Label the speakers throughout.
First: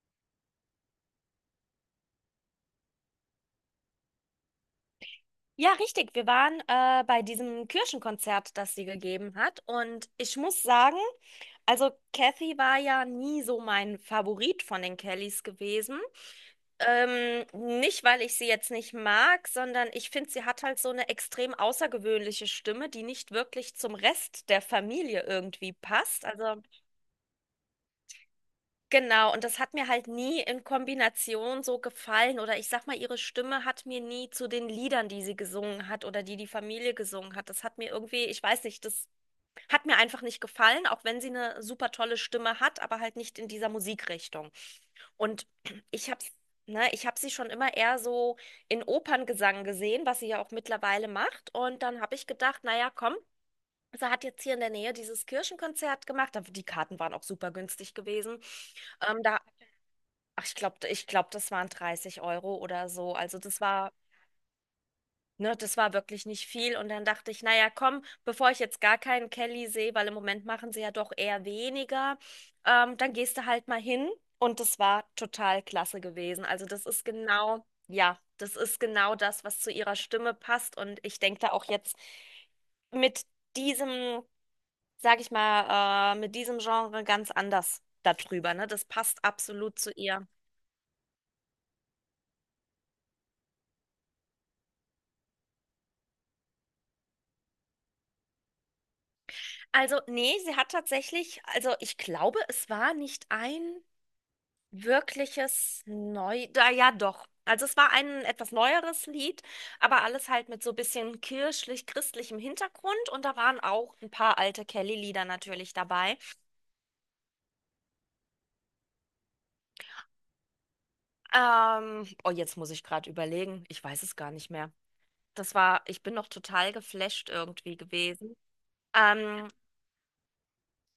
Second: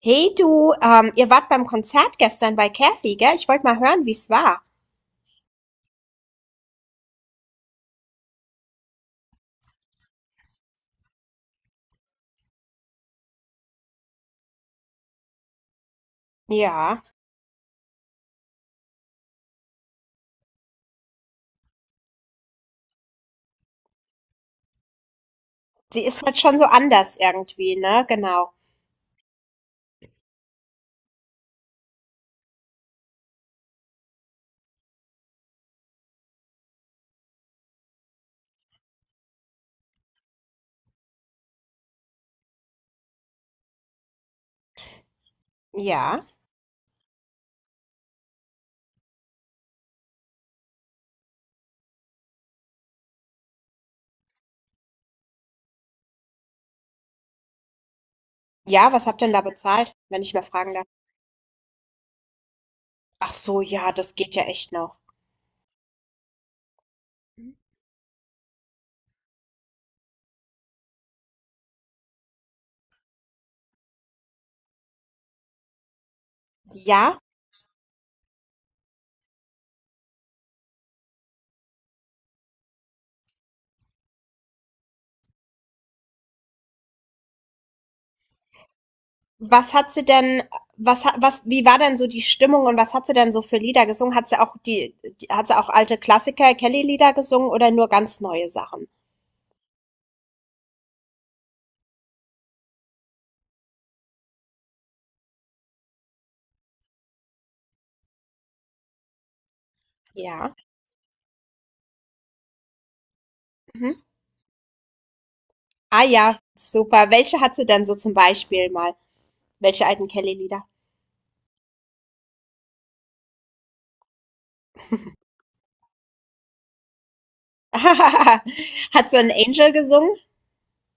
Speaker 1: Hey du, ihr wart beim Konzert gestern bei Kathy, gell? Ich wollte mal hören, wie's war.
Speaker 2: Ja, richtig. Wir waren bei diesem Kirchenkonzert, das sie gegeben hat. Und ich muss sagen, also Kathy war ja nie so mein Favorit von den Kellys gewesen.
Speaker 1: Ja,
Speaker 2: Nicht, weil ich sie jetzt nicht mag, sondern ich finde, sie hat halt so eine extrem außergewöhnliche Stimme, die nicht wirklich zum Rest der Familie irgendwie
Speaker 1: sie ist
Speaker 2: passt.
Speaker 1: halt schon
Speaker 2: Also
Speaker 1: so anders irgendwie, ne? Genau.
Speaker 2: genau, und das hat mir halt nie in Kombination so gefallen. Oder ich sag mal, ihre Stimme hat mir nie zu den Liedern, die sie gesungen hat oder die die Familie gesungen hat. Das hat mir irgendwie, ich weiß nicht, das hat mir einfach nicht gefallen, auch wenn sie eine super tolle Stimme hat, aber halt nicht in dieser Musikrichtung. Und ich
Speaker 1: Ja.
Speaker 2: hab's, ne, ich hab sie schon immer eher so in Operngesang gesehen, was sie ja auch mittlerweile macht. Und dann habe ich gedacht, naja, komm, sie hat jetzt hier in der Nähe dieses Kirchenkonzert gemacht. Die Karten waren auch super günstig gewesen.
Speaker 1: Ja, was habt ihr denn da
Speaker 2: Da
Speaker 1: bezahlt, wenn ich mal
Speaker 2: Ach, ich
Speaker 1: fragen darf?
Speaker 2: glaube, ich glaube, das waren 30 Euro oder so.
Speaker 1: Ach
Speaker 2: Also
Speaker 1: so,
Speaker 2: das
Speaker 1: ja,
Speaker 2: war,
Speaker 1: das geht ja echt noch.
Speaker 2: ne, das war wirklich nicht viel. Und dann dachte ich, naja, komm, bevor ich jetzt gar keinen Kelly sehe, weil im Moment machen sie ja doch eher weniger, dann gehst du halt mal hin. Und das war total klasse gewesen. Also das ist
Speaker 1: Ja,
Speaker 2: genau, ja, das ist genau das, was zu ihrer Stimme passt. Und ich denke da auch jetzt mit diesem, sag ich mal, mit diesem Genre ganz anders darüber, ne? Das passt
Speaker 1: was
Speaker 2: absolut
Speaker 1: hat
Speaker 2: zu
Speaker 1: sie
Speaker 2: ihr.
Speaker 1: denn, was hat, was, wie war denn so die Stimmung und was hat sie denn so für Lieder gesungen? Hat sie auch die, Die hat sie auch alte Klassiker, Kelly-Lieder gesungen oder nur ganz neue Sachen?
Speaker 2: Also, nee, sie hat tatsächlich, also ich glaube, es war nicht ein wirkliches Neu, da ja doch. Also es war ein etwas neueres Lied, aber alles halt
Speaker 1: Ja.
Speaker 2: mit so bisschen kirchlich-christlichem Hintergrund und da waren
Speaker 1: Mhm.
Speaker 2: auch ein paar alte Kelly-Lieder natürlich
Speaker 1: Ah
Speaker 2: dabei.
Speaker 1: ja, super. Welche hat sie denn so zum Beispiel mal? Welche alten Kelly-Lieder?
Speaker 2: Oh, jetzt muss ich gerade überlegen, ich weiß es gar nicht mehr. Das war, ich bin noch total geflasht irgendwie gewesen.
Speaker 1: Hat so ein
Speaker 2: Ähm,
Speaker 1: Angel gesungen?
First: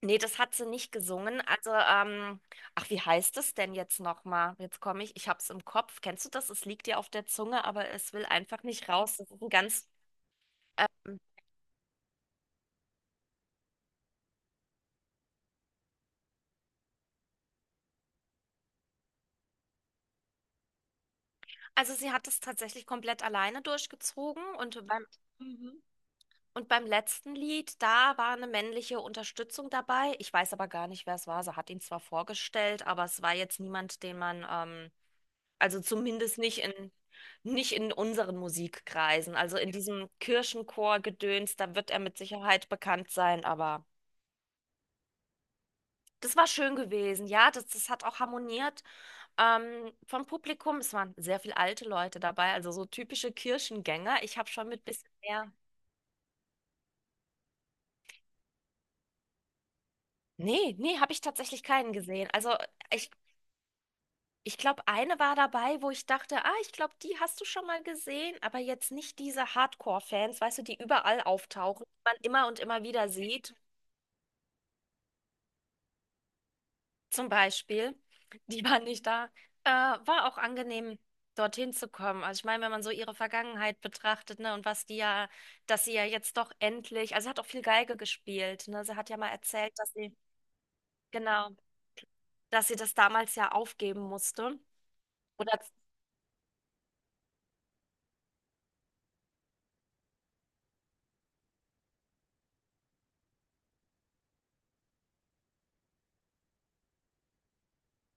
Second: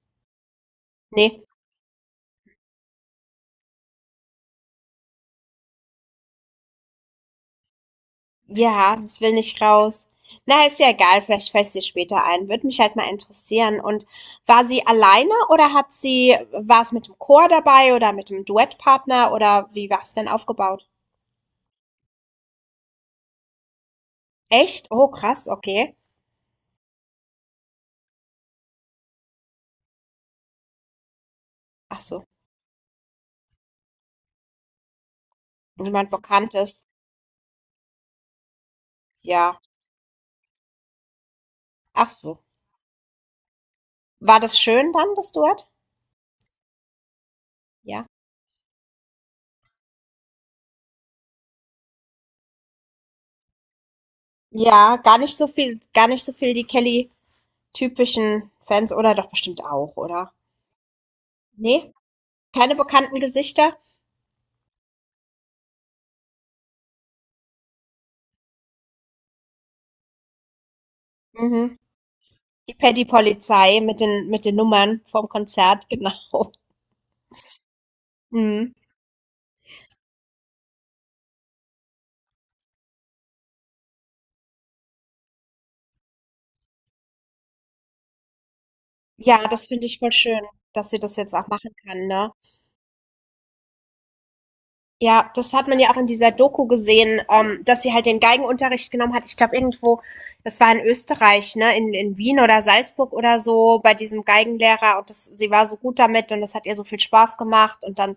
Speaker 2: Nee, das hat sie nicht
Speaker 1: Nee.
Speaker 2: gesungen. Also, ach, wie heißt es denn jetzt nochmal? Jetzt komme ich, ich hab's im Kopf. Kennst du das? Es liegt dir auf der Zunge, aber es will einfach nicht
Speaker 1: Ja,
Speaker 2: raus.
Speaker 1: das
Speaker 2: Das
Speaker 1: will
Speaker 2: ist ein
Speaker 1: nicht
Speaker 2: ganz,
Speaker 1: raus. Na, ist ja
Speaker 2: ähm,
Speaker 1: egal, vielleicht fällt sie später ein. Würde mich halt mal interessieren. Und war sie alleine oder war es mit dem Chor dabei oder mit dem Duettpartner oder wie war es denn aufgebaut?
Speaker 2: also sie hat es tatsächlich komplett alleine durchgezogen und
Speaker 1: Echt?
Speaker 2: beim,
Speaker 1: Oh, krass,
Speaker 2: mhm,
Speaker 1: okay.
Speaker 2: und beim letzten Lied, da war eine männliche Unterstützung dabei. Ich weiß aber gar nicht, wer es war. Sie hat ihn
Speaker 1: Ach
Speaker 2: zwar
Speaker 1: so,
Speaker 2: vorgestellt, aber es war jetzt niemand, den man, also
Speaker 1: niemand
Speaker 2: zumindest nicht
Speaker 1: Bekanntes.
Speaker 2: in, nicht in unseren Musikkreisen. Also
Speaker 1: Ja,
Speaker 2: in diesem Kirchenchor-Gedöns, da wird er
Speaker 1: ach
Speaker 2: mit
Speaker 1: so.
Speaker 2: Sicherheit bekannt sein, aber
Speaker 1: War das schön dann, das Duett?
Speaker 2: das war schön gewesen. Ja, das, das hat
Speaker 1: Ja.
Speaker 2: auch harmoniert vom Publikum. Es waren sehr viele alte Leute dabei, also so typische Kirchengänger. Ich habe schon mit
Speaker 1: Ja,
Speaker 2: bisschen
Speaker 1: gar nicht so
Speaker 2: mehr.
Speaker 1: viel gar nicht so viel die Kelly-typischen Fans oder doch bestimmt auch, oder?
Speaker 2: Nee, nee, habe ich tatsächlich
Speaker 1: Ne?
Speaker 2: keinen gesehen. Also
Speaker 1: Keine
Speaker 2: ich,
Speaker 1: bekannten Gesichter?
Speaker 2: ich glaube, eine war dabei, wo ich dachte, ah, ich glaube, die hast du schon mal gesehen, aber jetzt nicht diese Hardcore-Fans, weißt du, die überall
Speaker 1: Mhm.
Speaker 2: auftauchen, die man immer und
Speaker 1: Die
Speaker 2: immer wieder sieht.
Speaker 1: Paddy-Polizei mit den Nummern vom Konzert, genau.
Speaker 2: Zum Beispiel, die
Speaker 1: Mhm.
Speaker 2: waren nicht da, war auch angenehm, dorthin zu kommen. Also ich meine, wenn man so ihre Vergangenheit betrachtet, ne, und was die ja, dass sie ja jetzt doch endlich, also sie hat auch viel Geige gespielt, ne? Sie hat ja mal
Speaker 1: Ja, das
Speaker 2: erzählt,
Speaker 1: finde
Speaker 2: dass
Speaker 1: ich voll
Speaker 2: sie,
Speaker 1: schön, dass sie das jetzt auch
Speaker 2: genau,
Speaker 1: machen kann, ne?
Speaker 2: dass sie das damals ja aufgeben musste.
Speaker 1: Ja, das
Speaker 2: Oder
Speaker 1: hat man ja auch in dieser Doku gesehen, dass sie halt den Geigenunterricht genommen hat. Ich glaube irgendwo, das war in Österreich, ne, in Wien oder Salzburg oder so, bei diesem Geigenlehrer und das, sie war so gut damit und das hat ihr so viel Spaß gemacht und dann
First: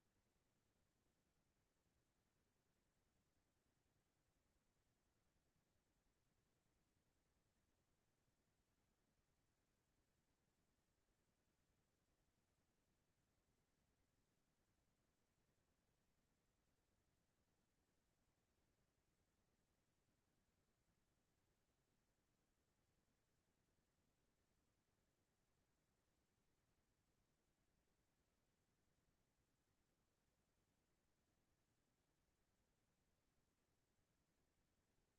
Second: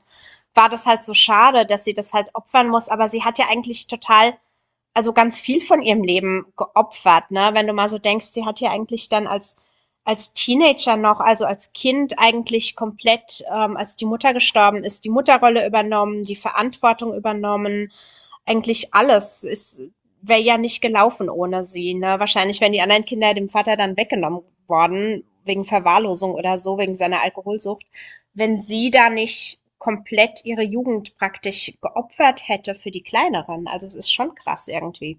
Speaker 1: war das halt so schade, dass sie das halt opfern muss, aber sie hat ja eigentlich total, also ganz viel von ihrem Leben geopfert, ne? Wenn du mal so denkst, sie hat ja eigentlich dann als Teenager noch, also als Kind eigentlich komplett, als die Mutter gestorben ist, die Mutterrolle übernommen, die Verantwortung übernommen, eigentlich alles. Es wäre ja nicht gelaufen ohne sie. Ne? Wahrscheinlich wären die anderen Kinder dem Vater dann weggenommen worden, wegen Verwahrlosung oder so, wegen seiner Alkoholsucht, wenn sie da nicht komplett ihre Jugend praktisch geopfert hätte für die Kleineren. Also es ist schon krass irgendwie.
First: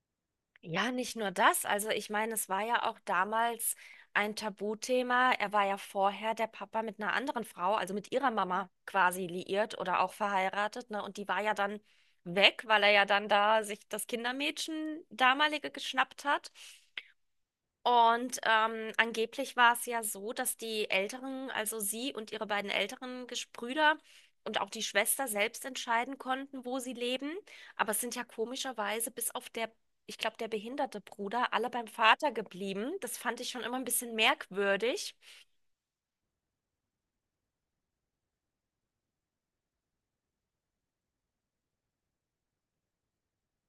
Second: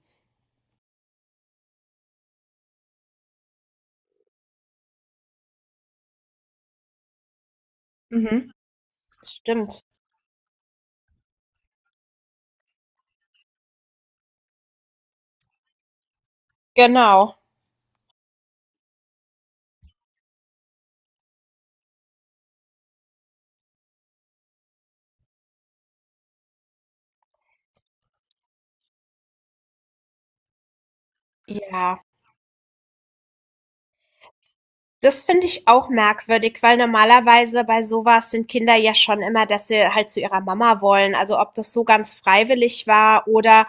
Speaker 2: ja, nicht nur das. Also ich meine, es war ja auch damals ein Tabuthema. Er war ja vorher der Papa mit einer anderen Frau, also mit ihrer
Speaker 1: Mhm.
Speaker 2: Mama quasi liiert
Speaker 1: Stimmt.
Speaker 2: oder auch verheiratet, ne? Und die war ja dann weg, weil er ja dann da sich das Kindermädchen damalige geschnappt hat.
Speaker 1: Genau.
Speaker 2: Und angeblich war es ja so, dass die Älteren, also sie und ihre beiden älteren Geschwister und auch die Schwester selbst entscheiden konnten, wo sie leben. Aber es sind ja komischerweise bis auf der, ich glaube, der behinderte Bruder, alle beim
Speaker 1: Ja.
Speaker 2: Vater geblieben. Das fand ich schon immer ein bisschen merkwürdig.
Speaker 1: Das finde ich auch merkwürdig, weil normalerweise bei sowas sind Kinder ja schon immer, dass sie halt zu ihrer Mama wollen. Also ob das so ganz freiwillig war oder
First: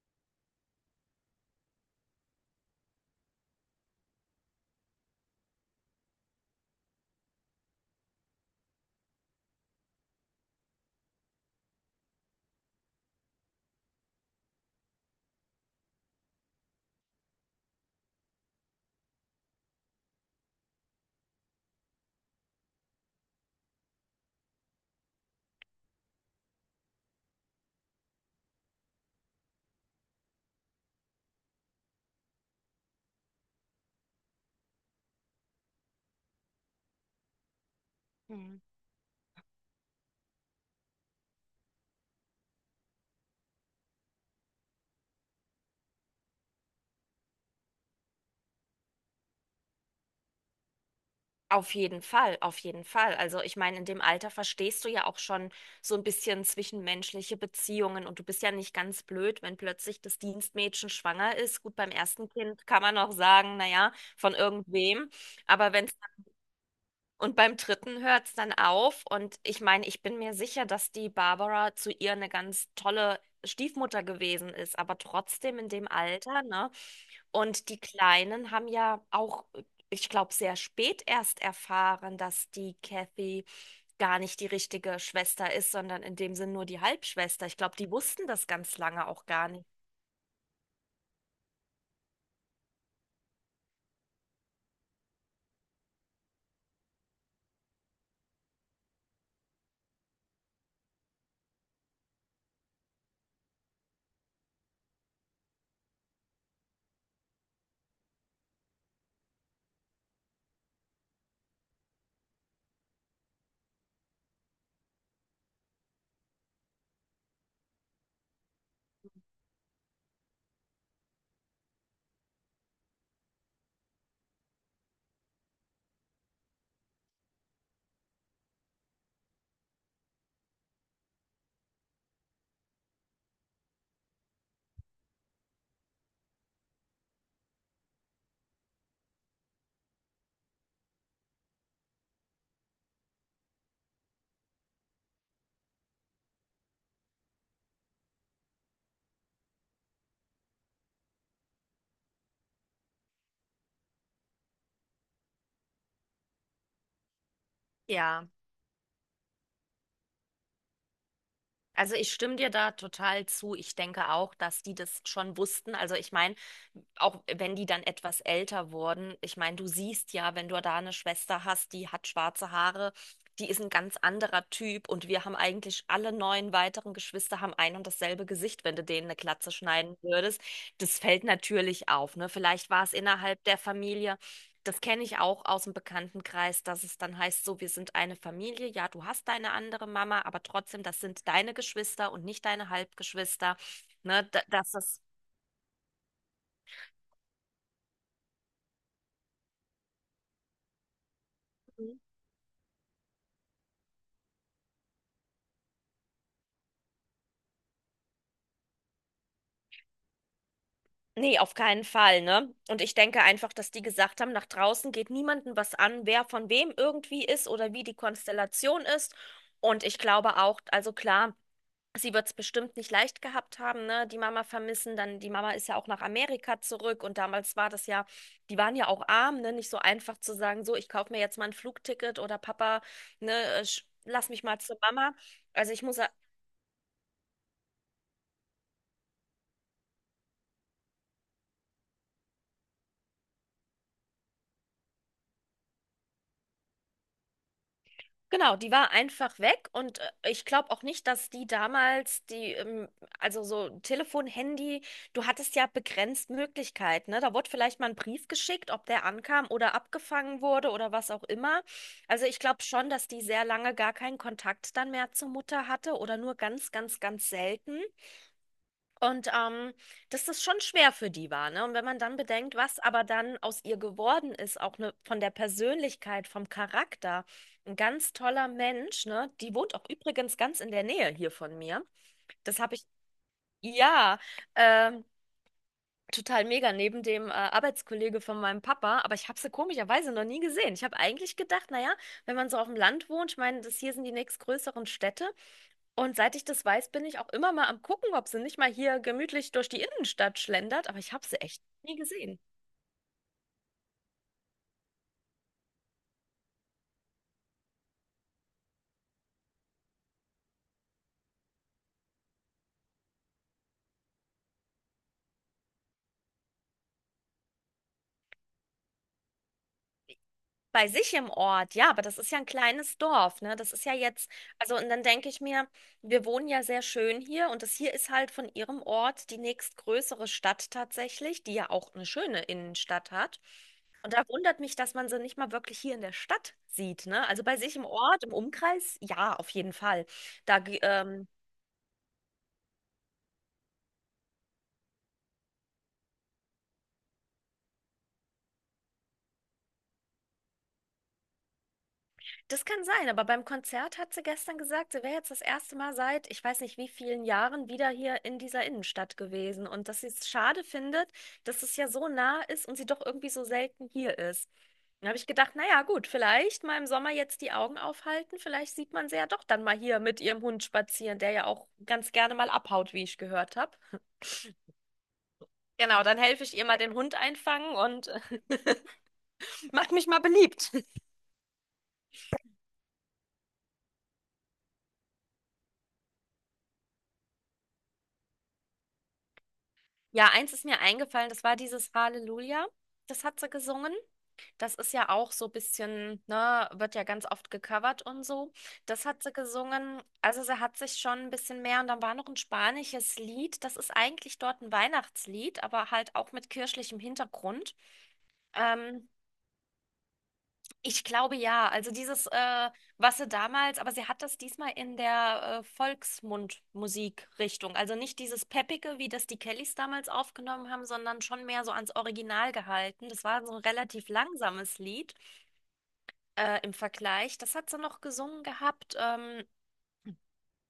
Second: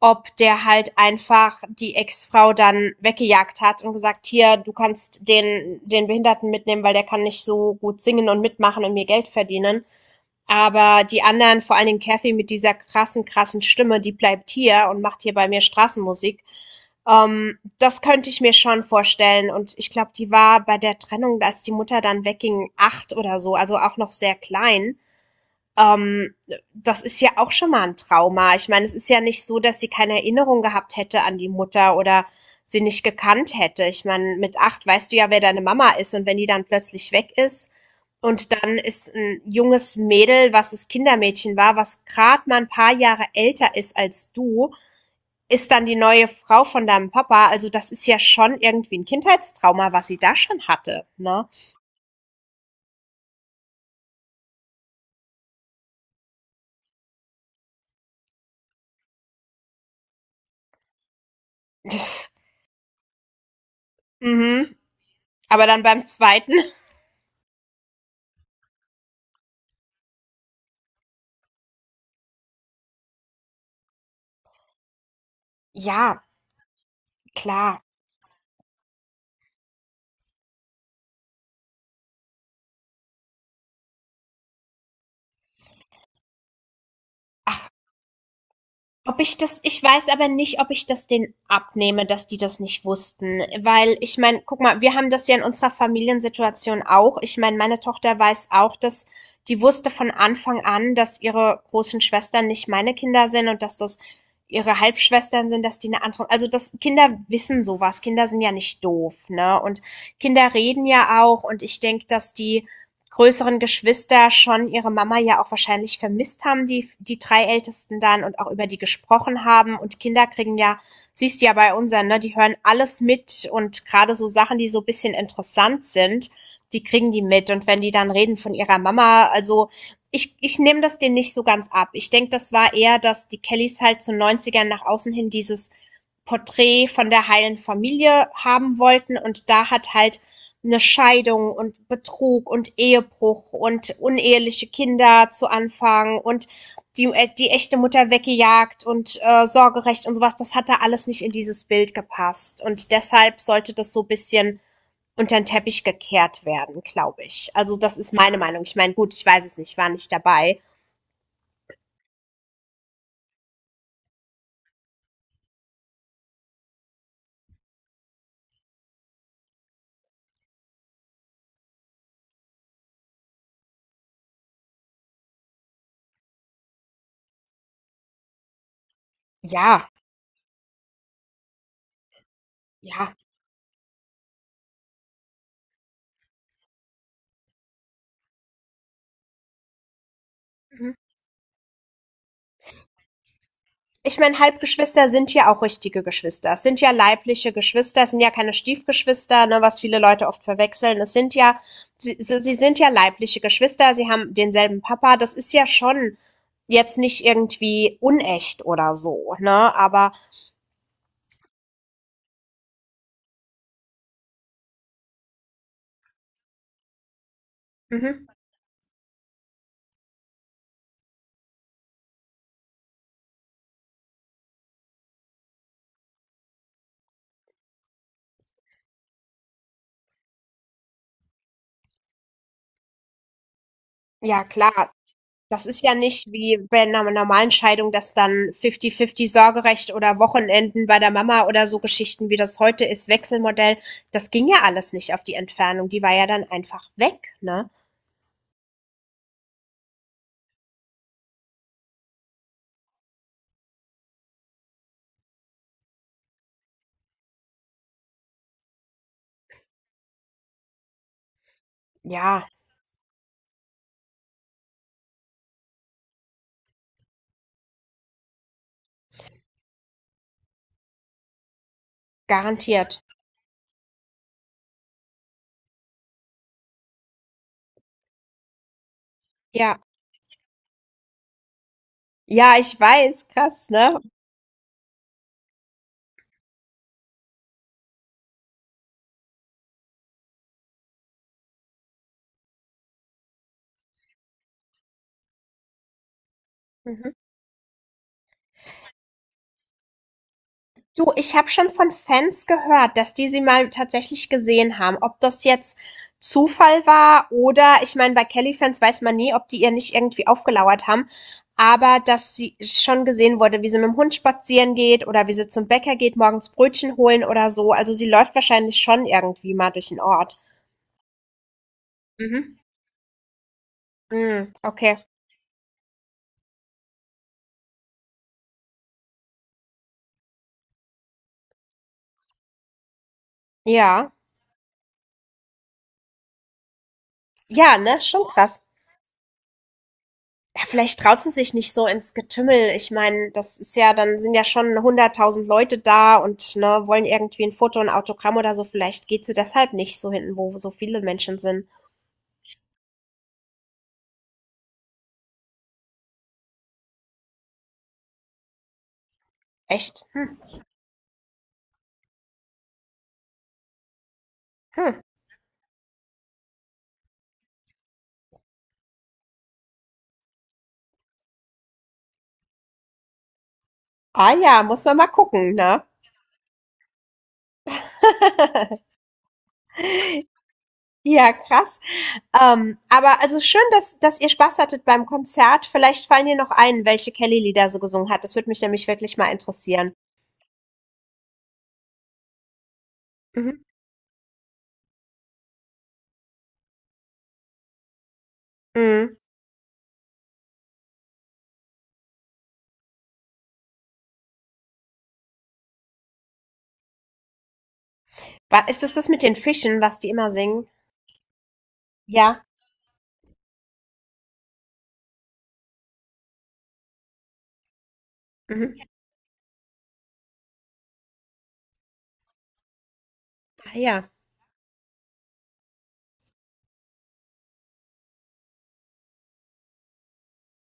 Speaker 1: ob der halt einfach die Ex-Frau dann weggejagt hat und gesagt, hier, du kannst den Behinderten mitnehmen, weil der kann nicht so gut singen und mitmachen und mir Geld verdienen. Aber die anderen, vor allen Dingen Kathy mit dieser krassen, krassen Stimme, die bleibt hier und macht hier bei mir Straßenmusik. Das könnte ich mir schon vorstellen. Und ich glaube, die war bei der Trennung, als die Mutter dann wegging, 8 oder so, also auch noch sehr klein. ähm, Das ist ja auch schon mal ein Trauma. Ich meine, es ist ja nicht so, dass sie keine Erinnerung gehabt hätte an die Mutter oder sie nicht gekannt hätte. Ich meine, mit 8 weißt du ja, wer deine Mama ist, und wenn die dann plötzlich weg ist und dann ist ein junges Mädel, was das Kindermädchen war, was gerade mal ein paar Jahre älter ist als du, ist dann die neue Frau von deinem Papa. Also das ist ja schon irgendwie ein Kindheitstrauma, was sie da schon hatte, ne?
Speaker 2: Auf jeden Fall, auf jeden Fall. Also ich meine, in dem Alter verstehst du ja auch schon so ein bisschen zwischenmenschliche Beziehungen und du bist ja nicht ganz blöd, wenn plötzlich das Dienstmädchen schwanger ist. Gut, beim ersten
Speaker 1: Das,
Speaker 2: Kind kann man noch sagen, naja, von
Speaker 1: mhm.
Speaker 2: irgendwem.
Speaker 1: Aber
Speaker 2: Aber
Speaker 1: dann
Speaker 2: wenn
Speaker 1: beim zweiten,
Speaker 2: und beim dritten hört es dann auf. Und ich meine, ich bin mir sicher, dass die Barbara zu ihr eine ganz tolle Stiefmutter gewesen ist, aber trotzdem in dem
Speaker 1: ja,
Speaker 2: Alter, ne? Und
Speaker 1: klar.
Speaker 2: die Kleinen haben ja auch, ich glaube, sehr spät erst erfahren, dass die Kathy gar nicht die richtige Schwester ist, sondern in dem Sinn nur die Halbschwester. Ich
Speaker 1: Ach,
Speaker 2: glaube, die wussten das ganz lange
Speaker 1: Ob
Speaker 2: auch
Speaker 1: ich
Speaker 2: gar
Speaker 1: das
Speaker 2: nicht.
Speaker 1: ich weiß aber nicht, ob ich das denen abnehme, dass die das nicht wussten, weil, ich meine, guck mal, wir haben das ja in unserer Familiensituation auch. Ich meine, meine Tochter weiß auch, dass die wusste von Anfang an, dass ihre großen Schwestern nicht meine Kinder sind und dass das ihre Halbschwestern sind, dass die eine andere, also das Kinder wissen sowas. Kinder sind ja nicht doof, ne? Und Kinder reden ja auch und ich denke, dass die größeren Geschwister schon ihre Mama ja auch wahrscheinlich vermisst haben, die drei Ältesten dann, und auch über die gesprochen haben. Und Kinder kriegen ja, siehst du ja bei unseren, ne, die hören alles mit, und gerade so Sachen, die so ein bisschen interessant sind, die kriegen die mit. Und wenn die dann reden von ihrer Mama, also ich nehme das denen nicht so ganz ab. Ich denke, das war eher, dass die Kellys halt zu 90ern nach außen hin dieses Porträt von der heilen Familie haben wollten. Und da hat halt eine Scheidung und Betrug und Ehebruch und uneheliche Kinder zu Anfang und die echte Mutter weggejagt und Sorgerecht und sowas, das hat da alles nicht in dieses Bild gepasst. Und deshalb sollte das so ein bisschen unter den Teppich gekehrt werden, glaube ich. Also das ist
Speaker 2: Ja.
Speaker 1: meine Meinung. Ich meine, gut, ich weiß es nicht, war nicht dabei.
Speaker 2: Also ich stimme dir da total zu. Ich denke auch, dass die das schon wussten. Also ich meine, auch wenn die dann etwas älter wurden, ich meine, du siehst ja, wenn du da eine Schwester hast, die hat schwarze Haare, die ist ein ganz anderer Typ und wir haben eigentlich alle neun weiteren Geschwister haben ein und dasselbe Gesicht, wenn du denen eine Glatze
Speaker 1: Ja,
Speaker 2: schneiden würdest. Das fällt natürlich auf, ne? Vielleicht war es
Speaker 1: ja.
Speaker 2: innerhalb der Familie, das kenne ich auch aus dem Bekanntenkreis, dass es dann heißt, so, wir sind eine Familie. Ja, du hast deine andere Mama, aber trotzdem,
Speaker 1: Mhm.
Speaker 2: das sind deine Geschwister und nicht deine Halbgeschwister.
Speaker 1: Ich meine,
Speaker 2: Dass das.
Speaker 1: Halbgeschwister sind ja auch richtige Geschwister. Es sind ja leibliche Geschwister, es sind ja keine Stiefgeschwister, ne, was viele Leute oft verwechseln. Es sind ja,
Speaker 2: Mhm.
Speaker 1: sie, sie sie sind ja leibliche Geschwister, sie haben denselben Papa. Das ist ja schon jetzt nicht irgendwie unecht oder so, ne? Aber
Speaker 2: Nee, auf keinen Fall, ne? Und ich denke einfach, dass die gesagt haben, nach draußen geht niemandem was an, wer von wem irgendwie ist oder wie die
Speaker 1: mhm,
Speaker 2: Konstellation ist. Und ich glaube auch, also klar. Sie wird es bestimmt nicht leicht gehabt haben, ne? Die Mama vermissen, dann die Mama ist ja auch nach Amerika zurück und damals war das ja, die waren ja auch arm, ne? Nicht so einfach zu sagen, so, ich kaufe mir jetzt mal ein Flugticket oder Papa, ne, lass
Speaker 1: ja,
Speaker 2: mich mal zu
Speaker 1: klar.
Speaker 2: Mama.
Speaker 1: Das
Speaker 2: Also ich
Speaker 1: ist ja
Speaker 2: muss,
Speaker 1: nicht wie bei einer normalen Scheidung, dass dann fifty-fifty Sorgerecht oder Wochenenden bei der Mama oder so Geschichten, wie das heute ist, Wechselmodell. Das ging ja alles nicht auf die Entfernung. Die war ja dann einfach weg, ne?
Speaker 2: genau, die war einfach weg und ich glaube auch nicht, dass die damals die, also so Telefon, Handy, du hattest ja begrenzt Möglichkeiten, ne? Da wurde vielleicht mal ein Brief geschickt, ob der ankam oder abgefangen wurde oder was auch immer. Also ich
Speaker 1: Ja,
Speaker 2: glaube schon, dass die sehr lange gar keinen Kontakt dann mehr zur Mutter hatte oder nur ganz, ganz, ganz selten. Und dass das schon schwer für die war, ne? Und wenn man dann bedenkt, was
Speaker 1: garantiert.
Speaker 2: aber dann aus ihr geworden ist, auch ne, von der Persönlichkeit, vom Charakter, ein ganz toller Mensch, ne? Die wohnt
Speaker 1: Ja.
Speaker 2: auch übrigens ganz in der Nähe hier von mir.
Speaker 1: Ja,
Speaker 2: Das habe
Speaker 1: ich
Speaker 2: ich,
Speaker 1: weiß, krass, ne?
Speaker 2: ja, ähm, total mega neben dem Arbeitskollege von meinem Papa, aber ich habe sie komischerweise noch nie gesehen. Ich habe eigentlich gedacht, naja, wenn man so auf dem Land wohnt, ich meine, das hier sind die nächstgrößeren Städte. Und seit ich das weiß, bin
Speaker 1: Mhm.
Speaker 2: ich auch immer mal am gucken, ob sie nicht mal hier gemütlich durch die Innenstadt schlendert, aber
Speaker 1: Du,
Speaker 2: ich habe
Speaker 1: ich
Speaker 2: sie
Speaker 1: habe
Speaker 2: echt
Speaker 1: schon von
Speaker 2: nie gesehen.
Speaker 1: Fans gehört, dass die sie mal tatsächlich gesehen haben. Ob das jetzt Zufall war oder, ich meine, bei Kelly-Fans weiß man nie, ob die ihr nicht irgendwie aufgelauert haben, aber dass sie schon gesehen wurde, wie sie mit dem Hund spazieren geht oder wie sie zum Bäcker geht, morgens Brötchen holen oder so. Also sie läuft wahrscheinlich schon irgendwie mal durch den Ort.
Speaker 2: Bei sich im Ort, ja, aber das ist ja ein
Speaker 1: Mhm.
Speaker 2: kleines Dorf, ne? Das ist ja jetzt,
Speaker 1: Mm,
Speaker 2: also und dann
Speaker 1: okay.
Speaker 2: denke ich mir, wir wohnen ja sehr schön hier und das hier ist halt von ihrem Ort die nächstgrößere Stadt tatsächlich, die ja auch eine schöne Innenstadt hat.
Speaker 1: Ja.
Speaker 2: Und da wundert mich, dass man sie nicht mal wirklich hier in der Stadt sieht, ne? Also bei sich
Speaker 1: Ja,
Speaker 2: im
Speaker 1: ne?
Speaker 2: Ort,
Speaker 1: Schon
Speaker 2: im
Speaker 1: krass.
Speaker 2: Umkreis, ja, auf jeden Fall.
Speaker 1: Ja,
Speaker 2: Da,
Speaker 1: vielleicht traut sie sich nicht so ins Getümmel. Ich meine, das ist ja, dann sind ja schon 100.000 Leute da und ne, wollen irgendwie ein Foto, ein Autogramm oder so. Vielleicht geht sie deshalb nicht so hinten, wo so viele Menschen sind.
Speaker 2: das kann sein, aber beim Konzert hat sie gestern gesagt, sie wäre jetzt das erste Mal seit, ich weiß nicht wie vielen Jahren, wieder hier in dieser Innenstadt gewesen und dass
Speaker 1: Echt?
Speaker 2: sie es schade findet, dass es ja so nah ist und sie doch irgendwie so selten hier ist.
Speaker 1: Hm.
Speaker 2: Dann habe ich gedacht, naja, gut, vielleicht mal im Sommer jetzt die Augen aufhalten, vielleicht sieht man sie ja doch dann mal hier mit ihrem Hund spazieren, der ja auch ganz gerne mal abhaut, wie ich gehört habe.
Speaker 1: Ah ja, muss man mal gucken, ne?
Speaker 2: Genau, dann helfe ich ihr mal den Hund einfangen und mach mich mal beliebt.
Speaker 1: Ja, krass. Aber also schön, dass ihr Spaß hattet beim Konzert. Vielleicht fallen dir noch ein, welche Kelly-Lieder so gesungen hat. Das würde mich nämlich wirklich mal interessieren.
Speaker 2: Ja, eins ist mir eingefallen, das war dieses Halleluja, das hat sie
Speaker 1: Mhm.
Speaker 2: gesungen. Das ist ja auch so ein bisschen, ne, wird ja ganz oft gecovert und so. Das
Speaker 1: Mhm.
Speaker 2: hat sie gesungen. Also sie hat sich schon ein bisschen mehr. Und dann war noch ein spanisches Lied. Das ist eigentlich dort ein Weihnachtslied, aber halt auch mit kirchlichem Hintergrund.
Speaker 1: Ist es das
Speaker 2: Ähm,
Speaker 1: mit den Fischen, was die immer singen?
Speaker 2: Ich glaube ja. Also dieses,
Speaker 1: Ja.
Speaker 2: was sie damals, aber sie hat das diesmal in der Volksmundmusikrichtung. Also nicht dieses
Speaker 1: Mhm.
Speaker 2: Peppige, wie das die Kellys damals aufgenommen haben, sondern schon mehr so ans Original gehalten. Das war so ein
Speaker 1: Ah, ja.
Speaker 2: relativ langsames Lied im Vergleich. Das hat sie noch gesungen gehabt.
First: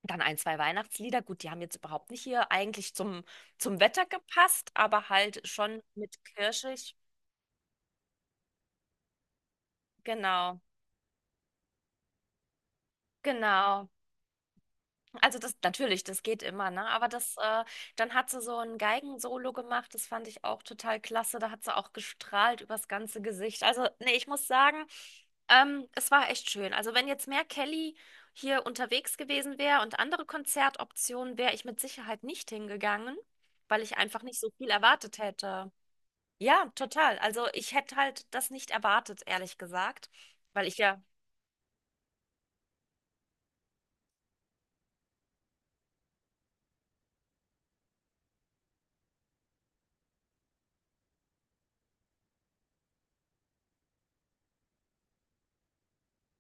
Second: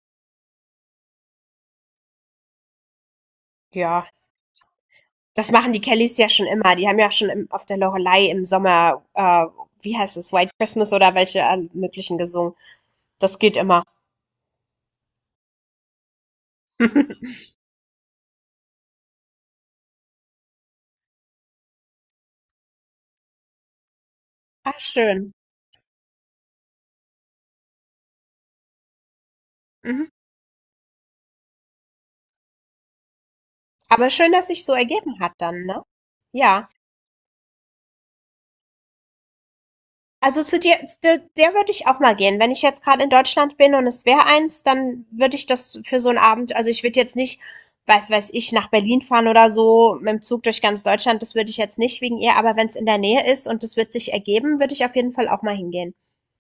Speaker 2: Dann ein, zwei Weihnachtslieder. Gut, die haben jetzt überhaupt nicht hier eigentlich zum, zum Wetter
Speaker 1: Ja.
Speaker 2: gepasst, aber halt
Speaker 1: Das machen die
Speaker 2: schon
Speaker 1: Kellys
Speaker 2: mit
Speaker 1: ja schon immer. Die
Speaker 2: kirschig.
Speaker 1: haben ja schon auf der Loreley im Sommer, wie heißt es, White
Speaker 2: Genau,
Speaker 1: Christmas oder welche möglichen gesungen. Das geht immer.
Speaker 2: genau. Also das natürlich, das geht immer, ne? Aber das, dann hat sie so ein Geigensolo gemacht, das fand ich auch total klasse. Da hat sie auch gestrahlt übers ganze Gesicht. Also, nee, ich muss
Speaker 1: Ah,
Speaker 2: sagen,
Speaker 1: schön.
Speaker 2: es war echt schön. Also, wenn jetzt mehr Kelly hier unterwegs gewesen wäre und
Speaker 1: Mhm.
Speaker 2: andere Konzertoptionen, wäre ich mit Sicherheit nicht hingegangen, weil ich
Speaker 1: Aber
Speaker 2: einfach
Speaker 1: schön,
Speaker 2: nicht
Speaker 1: dass
Speaker 2: so
Speaker 1: sich
Speaker 2: viel
Speaker 1: so
Speaker 2: erwartet
Speaker 1: ergeben hat dann,
Speaker 2: hätte.
Speaker 1: ne? Ja.
Speaker 2: Ja, total. Also ich hätte halt das nicht erwartet, ehrlich gesagt,
Speaker 1: Also zu
Speaker 2: weil ich
Speaker 1: dir, zu
Speaker 2: ja
Speaker 1: der, der würde ich auch mal gehen. Wenn ich jetzt gerade in Deutschland bin und es wäre eins, dann würde ich das für so einen Abend, also ich würde jetzt nicht, weiß ich, nach Berlin fahren oder so, mit dem Zug durch ganz Deutschland, das würde ich jetzt nicht wegen ihr, aber wenn es in der Nähe ist und das wird sich ergeben, würde ich auf jeden Fall auch mal hingehen.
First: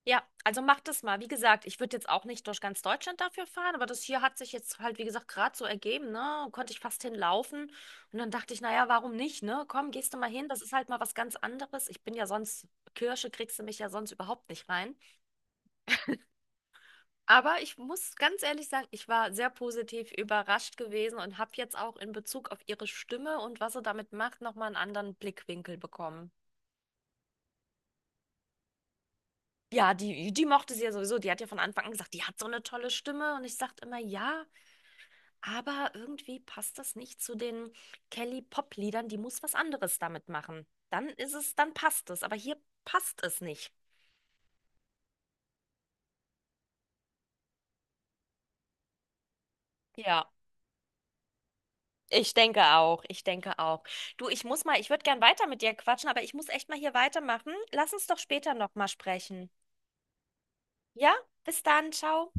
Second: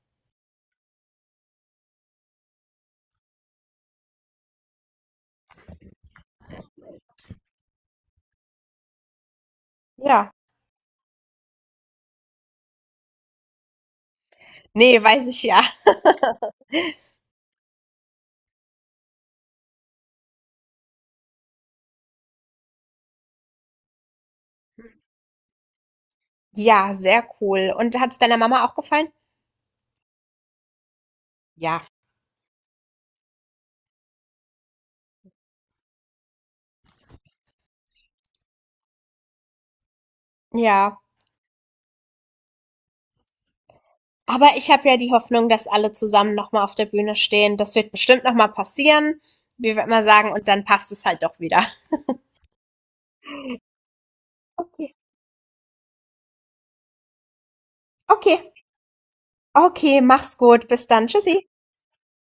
Speaker 2: ja, also mach das mal. Wie gesagt, ich würde jetzt auch nicht durch ganz Deutschland dafür fahren, aber das hier hat sich jetzt halt, wie gesagt, gerade so ergeben, ne? Konnte ich fast hinlaufen. Und dann dachte ich, naja, warum nicht, ne? Komm, gehst du mal
Speaker 1: Ja.
Speaker 2: hin, das ist halt mal was ganz anderes. Ich bin ja sonst, Kirche kriegst du mich ja sonst überhaupt nicht rein.
Speaker 1: Ne, weiß ich ja.
Speaker 2: Aber ich muss ganz ehrlich sagen, ich war sehr positiv überrascht gewesen und habe jetzt auch in Bezug auf ihre Stimme und was sie damit macht, nochmal einen anderen Blickwinkel bekommen.
Speaker 1: Ja, sehr cool. Und hat es deiner Mama auch gefallen?
Speaker 2: Ja, die, die mochte sie ja sowieso. Die hat ja von
Speaker 1: Ja.
Speaker 2: Anfang an gesagt, die hat so eine tolle Stimme. Und ich sagte immer, ja. Aber irgendwie passt das nicht zu den Kelly-Pop-Liedern. Die muss was anderes damit machen.
Speaker 1: Ja.
Speaker 2: Dann ist es, dann passt es. Aber hier passt es nicht.
Speaker 1: Aber ich habe ja die Hoffnung, dass alle zusammen noch mal auf der Bühne stehen. Das wird bestimmt noch mal passieren. Wie wir immer
Speaker 2: Ja,
Speaker 1: sagen, und dann passt es halt doch wieder.
Speaker 2: ich denke auch. Ich denke auch. Du, ich muss mal, ich
Speaker 1: Okay.
Speaker 2: würde gern weiter mit dir quatschen, aber ich muss echt mal hier weitermachen. Lass uns doch
Speaker 1: Okay.
Speaker 2: später nochmal sprechen.
Speaker 1: Okay, mach's gut. Bis dann.
Speaker 2: Ja,
Speaker 1: Tschüssi.
Speaker 2: bis dann, ciao.